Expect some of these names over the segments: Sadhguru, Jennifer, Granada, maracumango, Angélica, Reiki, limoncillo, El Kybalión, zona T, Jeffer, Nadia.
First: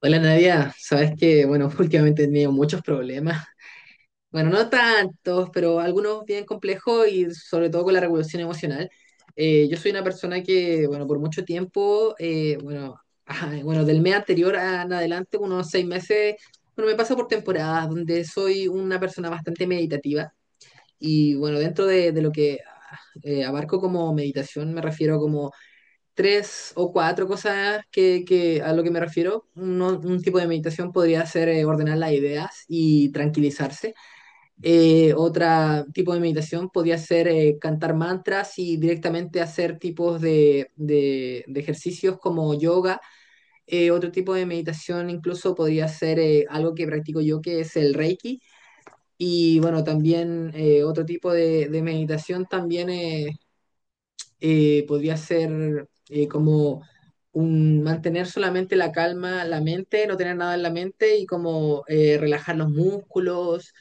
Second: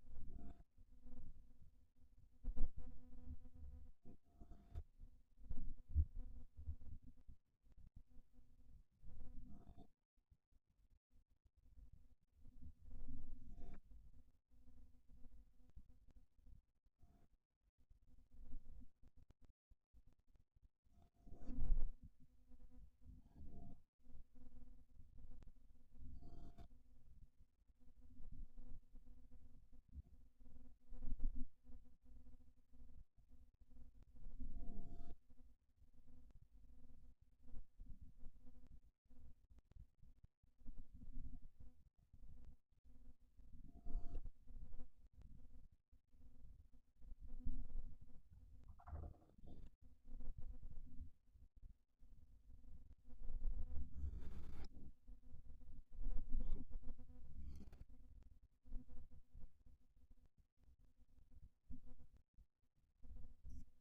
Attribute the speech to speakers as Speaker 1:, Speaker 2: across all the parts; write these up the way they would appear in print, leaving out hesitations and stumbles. Speaker 1: Hola Nadia, sabes que, bueno, últimamente he tenido muchos problemas. Bueno, no tantos, pero algunos bien complejos y sobre todo con la regulación emocional. Yo soy una persona que, bueno, por mucho tiempo, bueno, ajá, bueno, del mes anterior en adelante, unos seis meses, bueno, me paso por temporadas donde soy una persona bastante meditativa y, bueno, dentro de lo que abarco como meditación, me refiero tres o cuatro cosas que a lo que me refiero. Un tipo de meditación podría ser ordenar las ideas y tranquilizarse. Otra tipo de meditación podría ser cantar mantras y directamente hacer tipos de ejercicios como yoga. Otro tipo de meditación incluso podría ser algo que practico yo, que es el Reiki. Y bueno, también otro tipo de meditación también es podría ser como un mantener solamente la calma, la mente, no tener nada en la mente y como relajar los músculos,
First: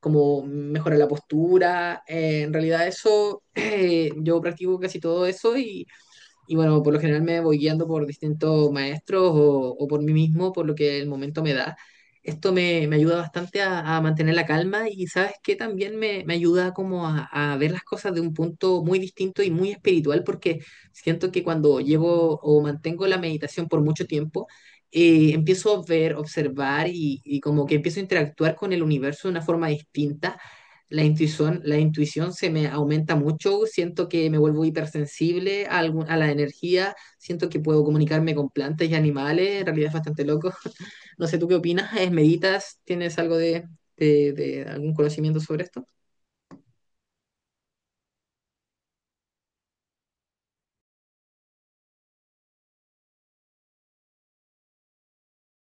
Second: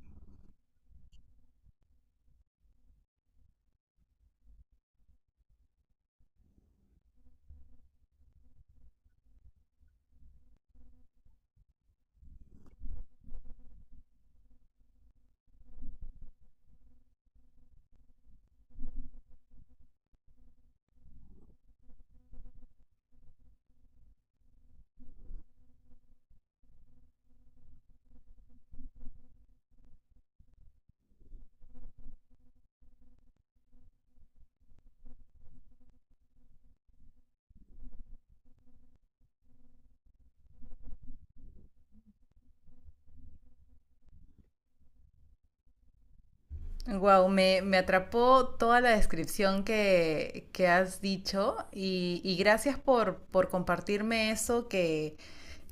Speaker 1: como mejorar la postura. En realidad eso, yo practico casi todo eso y bueno, por lo general me voy guiando por distintos maestros o por mí mismo, por lo que el momento me da. Esto me ayuda bastante a mantener la calma y sabes que también me ayuda como a ver las cosas de un punto muy distinto y muy espiritual porque siento que cuando llevo o mantengo la meditación por mucho tiempo, empiezo a ver, observar y como que empiezo a interactuar con el universo de una forma distinta, la intuición se me aumenta mucho, siento que me vuelvo hipersensible a, a la energía, siento que puedo comunicarme con plantas y animales, en realidad es bastante loco. No sé, ¿tú qué opinas? ¿Meditas? ¿Tienes algo de, de algún conocimiento sobre esto?
Speaker 2: Wow, me atrapó toda la descripción que has dicho y gracias por compartirme eso que,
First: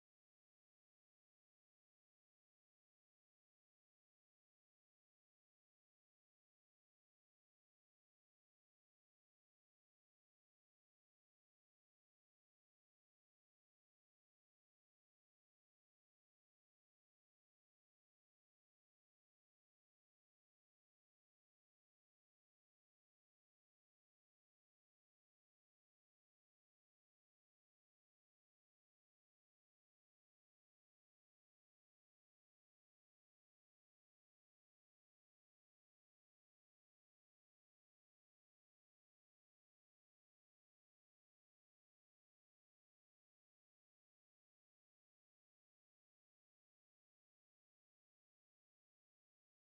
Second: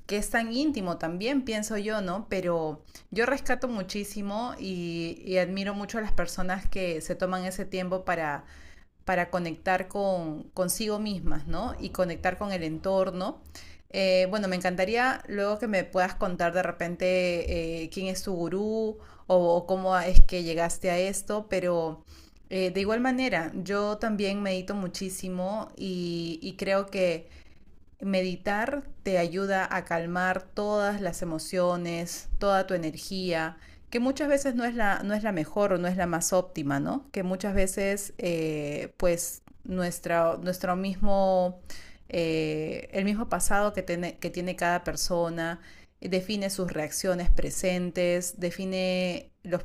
Speaker 2: que es tan íntimo también, pienso yo, ¿no? Pero yo rescato muchísimo y admiro mucho a las personas que se toman ese tiempo para conectar con consigo mismas, ¿no? Y conectar con el entorno. Bueno, me encantaría luego que me puedas contar de repente quién es tu gurú o cómo es que llegaste a esto. Pero de igual manera, yo también medito muchísimo y creo que meditar te ayuda a calmar todas las emociones, toda tu energía, que muchas veces no es no es la mejor o no es la más óptima, ¿no? Que muchas veces, pues, nuestro mismo, el mismo pasado que tiene cada persona, define sus reacciones presentes, define los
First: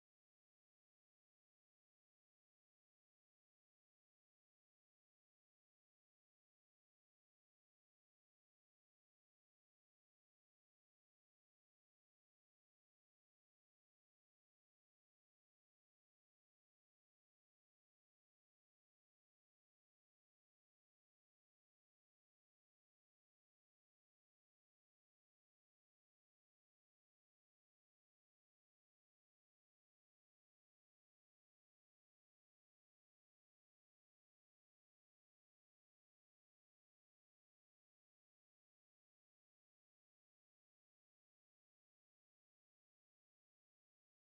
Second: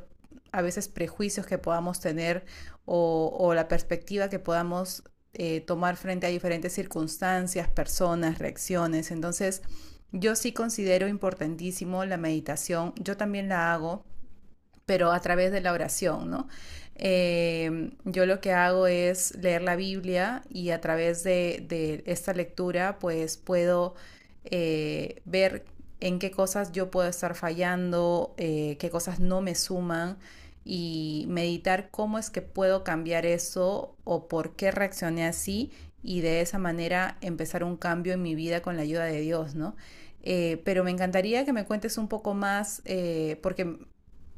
Speaker 2: a veces prejuicios que podamos tener o la perspectiva que podamos tomar frente a diferentes circunstancias, personas, reacciones. Entonces, yo sí considero importantísimo la meditación, yo también la hago pero a través de la oración, ¿no? Yo lo que hago es leer la Biblia y a través de esta lectura pues puedo ver en qué cosas yo puedo estar fallando, qué cosas no me suman, y meditar cómo es que puedo cambiar eso o por qué reaccioné así, y de esa manera empezar un cambio en mi vida con la ayuda de Dios, ¿no? Pero me encantaría que me cuentes un poco más, porque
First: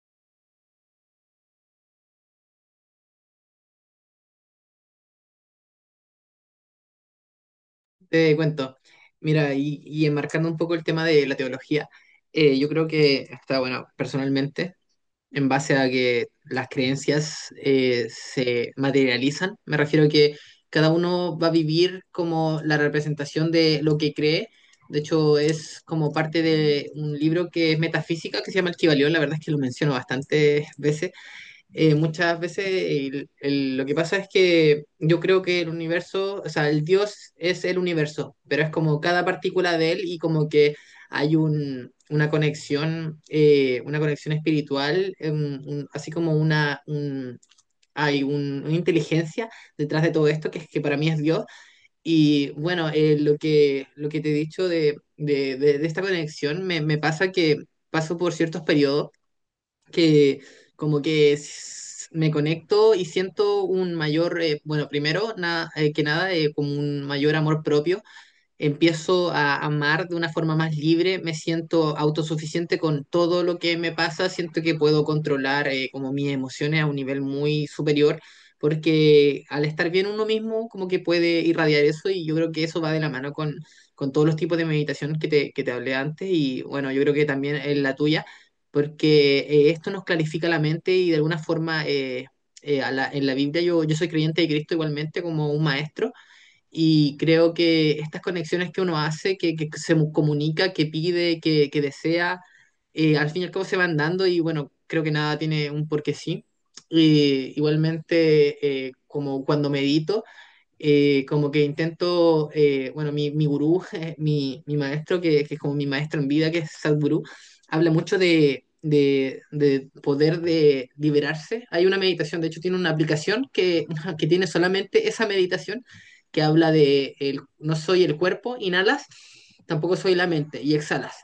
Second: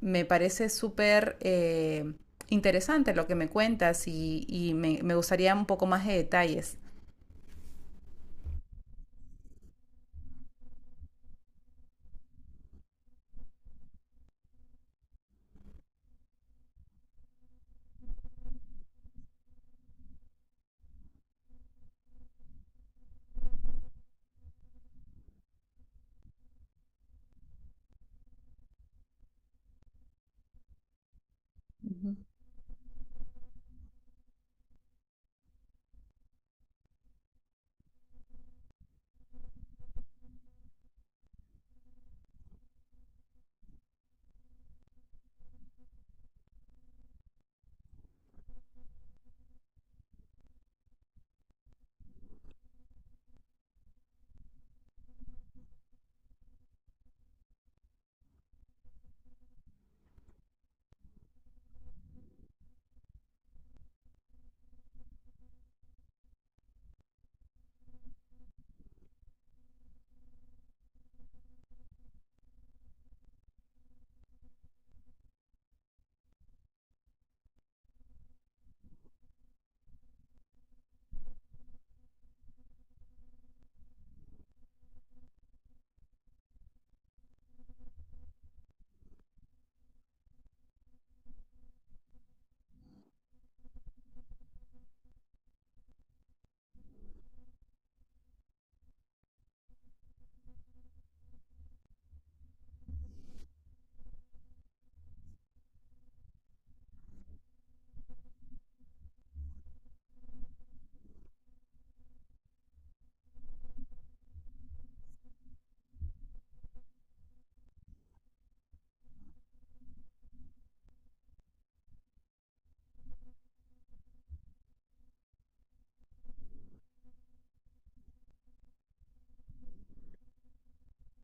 Speaker 2: me parece súper interesante lo que me cuentas, y me gustaría un poco más de detalles.
Speaker 1: Te cuento. Mira, y enmarcando un poco el tema de la teología, yo creo que está bueno, personalmente. En base a que las creencias se materializan. Me refiero a que cada uno va a vivir como la representación de lo que cree. De hecho, es como parte de un libro que es metafísica, que se llama El Kybalión. La verdad es que lo menciono bastantes veces,
Speaker 2: Uh -huh.
Speaker 1: muchas veces lo que pasa es que yo creo que el universo, o sea, el Dios es el universo, pero es como cada partícula de él y como que hay un, una conexión espiritual, así como una, hay una inteligencia detrás de todo esto que para mí es Dios. Y bueno, lo que te he dicho de, de esta conexión me pasa que paso por ciertos periodos que como que me conecto y siento un mayor, bueno, primero, que nada, como un mayor amor propio, empiezo a amar de una forma más libre, me siento autosuficiente con todo lo que me pasa, siento que puedo controlar como mis emociones a un nivel muy superior, porque al estar bien uno mismo como que puede irradiar eso y yo creo que eso va de la mano con todos los tipos de meditación que que te hablé antes y bueno, yo creo que también es la tuya, porque esto nos clarifica la mente y de alguna forma en la Biblia yo, yo soy creyente de Cristo igualmente como un maestro, y creo que estas conexiones que uno hace, que se comunica, que pide, que desea, al fin y al cabo se van dando y bueno, creo que nada tiene un porque sí. Y igualmente, como cuando medito, como que intento, bueno, mi gurú, mi maestro, que es como mi maestro en vida, que es Sadhguru, habla mucho de poder de liberarse. Hay una meditación, de hecho tiene una aplicación que, que tiene solamente esa meditación, que habla de el, no soy el cuerpo, inhalas, tampoco soy la mente, y exhalas.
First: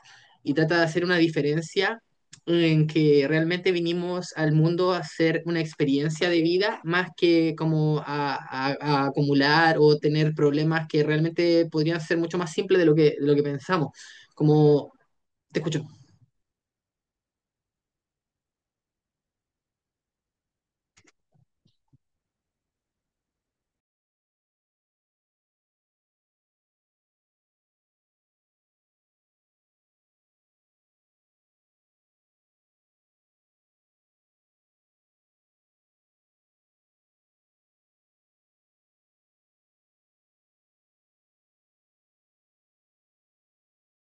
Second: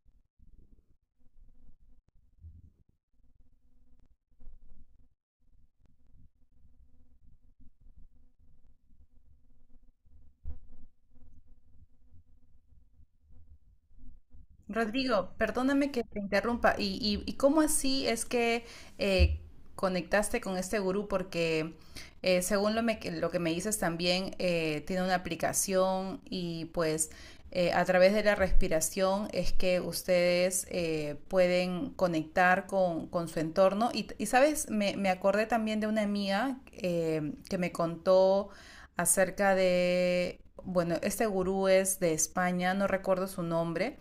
Speaker 1: Y trata de hacer una diferencia en que realmente vinimos al mundo a hacer una experiencia de vida más que como a acumular o tener problemas que realmente podrían ser mucho más simples de lo que pensamos. Como,
Speaker 2: Rodrigo,
Speaker 1: te escucho.
Speaker 2: perdóname que te interrumpa. ¿Y, y cómo así es que eh, conectaste con este gurú? Porque según lo que me dices también, tiene una aplicación y pues a través de la respiración es que ustedes pueden conectar con su entorno. Y, y sabes, me acordé también de una amiga que me contó acerca de, bueno, este gurú es de España, no recuerdo su nombre,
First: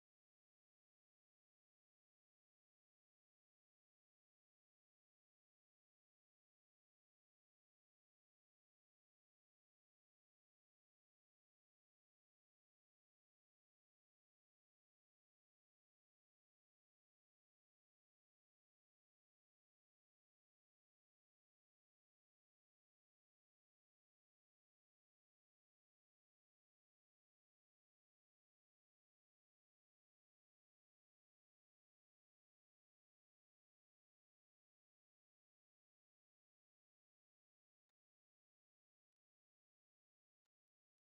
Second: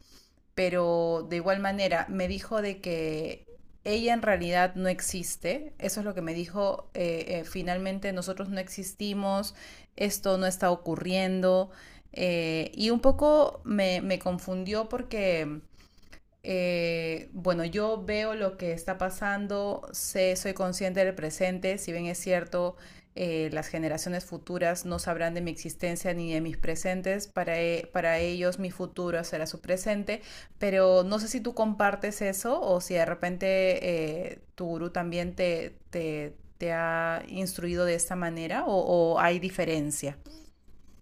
Speaker 2: pero de igual manera me dijo de que ella en realidad no existe, eso es lo que me dijo. Finalmente nosotros no existimos, esto no está ocurriendo. Y un poco me confundió porque bueno, yo veo lo que está pasando, sé, soy consciente del presente. Si bien es cierto, las generaciones futuras no sabrán de mi existencia ni de mis presentes, para ellos mi futuro será su presente. Pero no sé si tú compartes eso, o si de repente tu gurú también te ha instruido de esta manera, o hay diferencia.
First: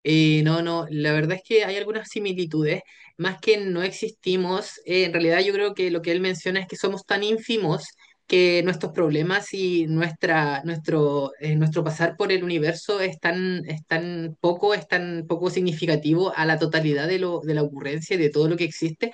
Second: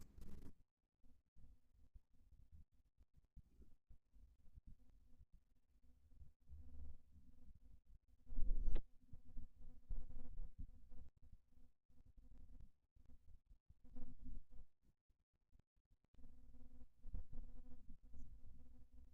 Speaker 1: No, no, la verdad es que hay algunas similitudes, más que no existimos, en realidad yo creo que lo que él menciona es que somos tan ínfimos que nuestros problemas y nuestra, nuestro, nuestro pasar por el universo es tan poco significativo a la totalidad de lo, de la ocurrencia y de todo lo que existe,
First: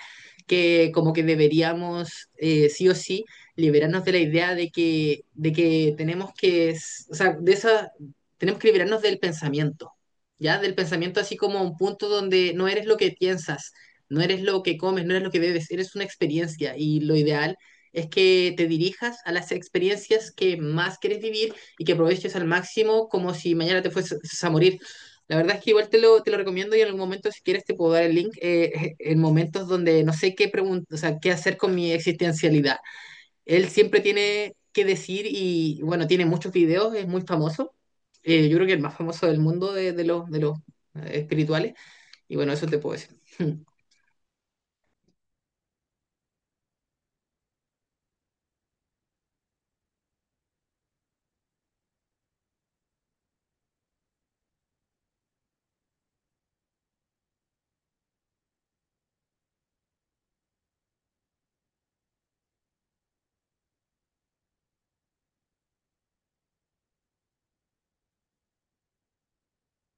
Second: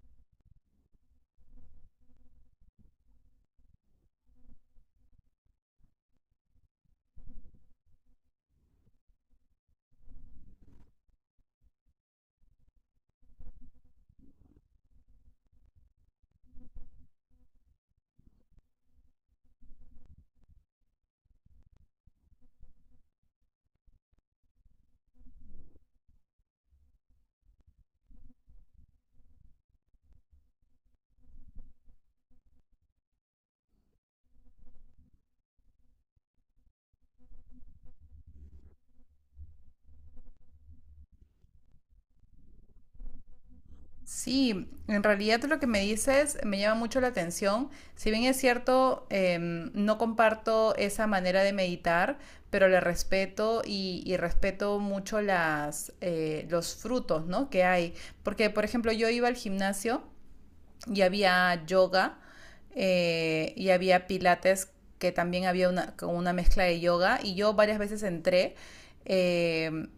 Speaker 1: que como que deberíamos sí o sí liberarnos de la idea de que tenemos o sea, de esa, tenemos que liberarnos del pensamiento, ¿ya? Del pensamiento así como a un punto donde no eres lo que piensas, no eres lo que comes, no eres lo que bebes, eres una experiencia y lo ideal es que te dirijas a las experiencias que más quieres vivir y que aproveches al máximo como si mañana te fueses a morir. La verdad es que igual te lo recomiendo y en algún momento si quieres te puedo dar el link, en momentos donde no sé o sea, qué hacer con mi existencialidad. Él siempre tiene que decir y bueno, tiene muchos videos, es muy famoso. Yo creo que el más famoso del mundo de los espirituales. Y bueno, eso te puedo decir.
Speaker 2: Sí, en realidad lo que me dices me llama mucho la atención. Si bien es cierto, no comparto esa manera de meditar, pero le respeto y respeto mucho las, los frutos, ¿no? Que hay. Porque, por ejemplo, yo iba al gimnasio y había yoga, y había pilates que también había una, con una mezcla de yoga, y yo varias veces entré eh,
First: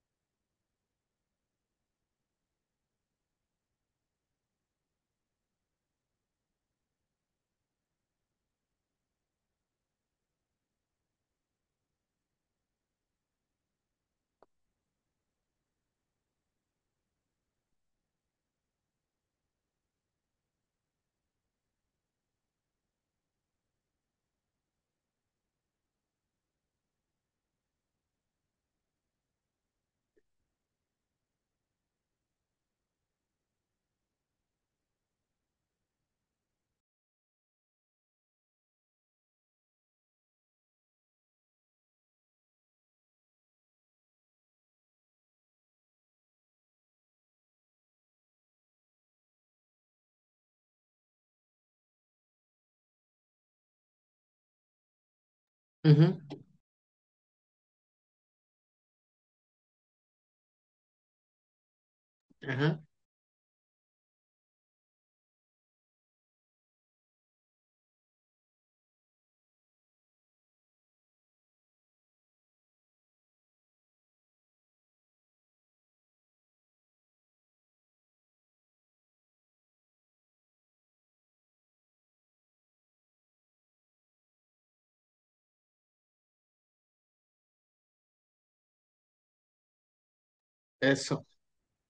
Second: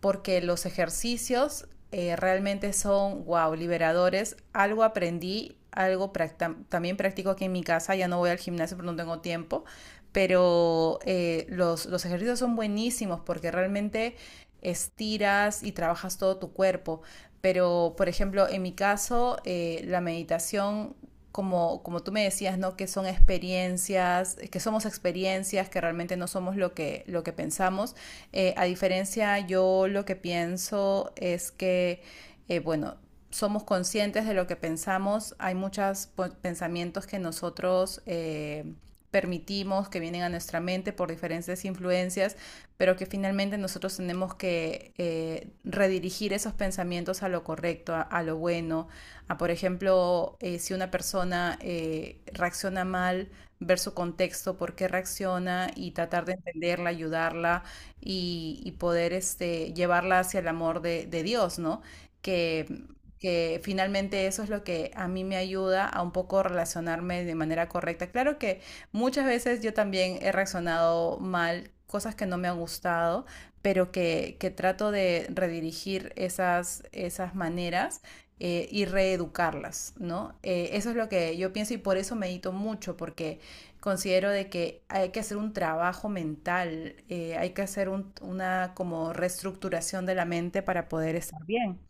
Speaker 2: porque los ejercicios realmente son, wow, liberadores. Algo aprendí, algo también practico aquí en mi casa, ya no voy al gimnasio porque no tengo tiempo, pero los ejercicios son buenísimos porque realmente estiras y trabajas todo tu cuerpo. Pero, por ejemplo, en mi caso, la meditación, como, como tú me decías, ¿no? Que son experiencias, que somos experiencias, que realmente no somos lo que pensamos. A diferencia, yo lo que pienso es que, bueno, somos conscientes de lo que pensamos. Hay muchos pensamientos que nosotros permitimos que vienen a nuestra mente por diferentes influencias, pero que finalmente nosotros tenemos que redirigir esos pensamientos a lo correcto, a lo bueno. A por ejemplo, si una persona reacciona mal, ver su contexto, por qué reacciona, y
Speaker 1: Ujú,
Speaker 2: tratar de entenderla, ayudarla y poder este, llevarla hacia el amor de Dios, ¿no? Que
Speaker 1: ajá,
Speaker 2: que finalmente eso es lo que a mí me ayuda a un poco relacionarme de manera correcta. Claro que muchas veces yo también he reaccionado mal, cosas que no me han gustado, pero que trato de redirigir esas, esas maneras, y reeducarlas, ¿no? Eso es lo que yo pienso, y por eso medito mucho, porque considero de que hay que hacer un trabajo mental. Hay que hacer una como reestructuración de la mente para poder
Speaker 1: eso.
Speaker 2: estar bien.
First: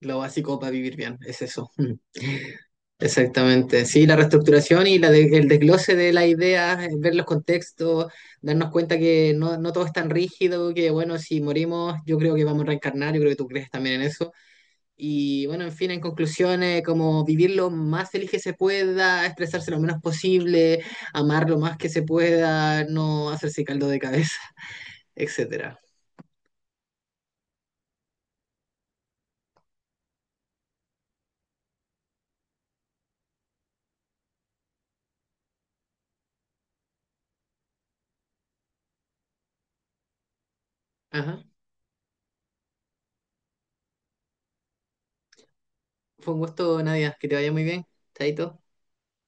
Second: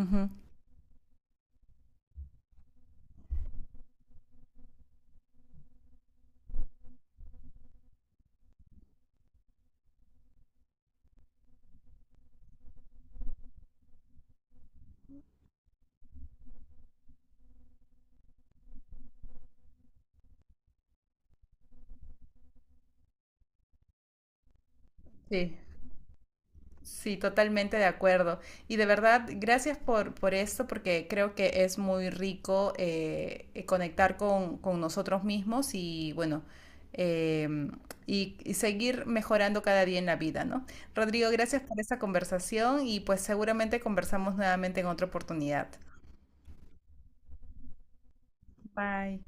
Speaker 1: Lo básico para vivir bien, es eso. Mm, exactamente. Sí, la reestructuración y la el desglose de las ideas, ver los contextos, darnos cuenta que no, no todo es tan rígido, que bueno, si morimos, yo creo que vamos a reencarnar, yo creo que tú crees también en eso. Y bueno, en fin, en conclusiones, como vivir lo más feliz que se pueda, expresarse lo menos posible, amar lo más que se pueda, no hacerse caldo de cabeza,
Speaker 2: Sí.
Speaker 1: etcétera.
Speaker 2: Sí, totalmente de acuerdo. Y de verdad, gracias por esto, porque creo que es muy rico conectar con nosotros mismos y bueno, em, y seguir mejorando cada día en la vida, ¿no? Rodrigo,
Speaker 1: Ajá.
Speaker 2: gracias por esta conversación y pues seguramente conversamos nuevamente en otra oportunidad.
Speaker 1: Fue un gusto, Nadia. Que te vaya muy bien. Chaito.
Speaker 2: Bye.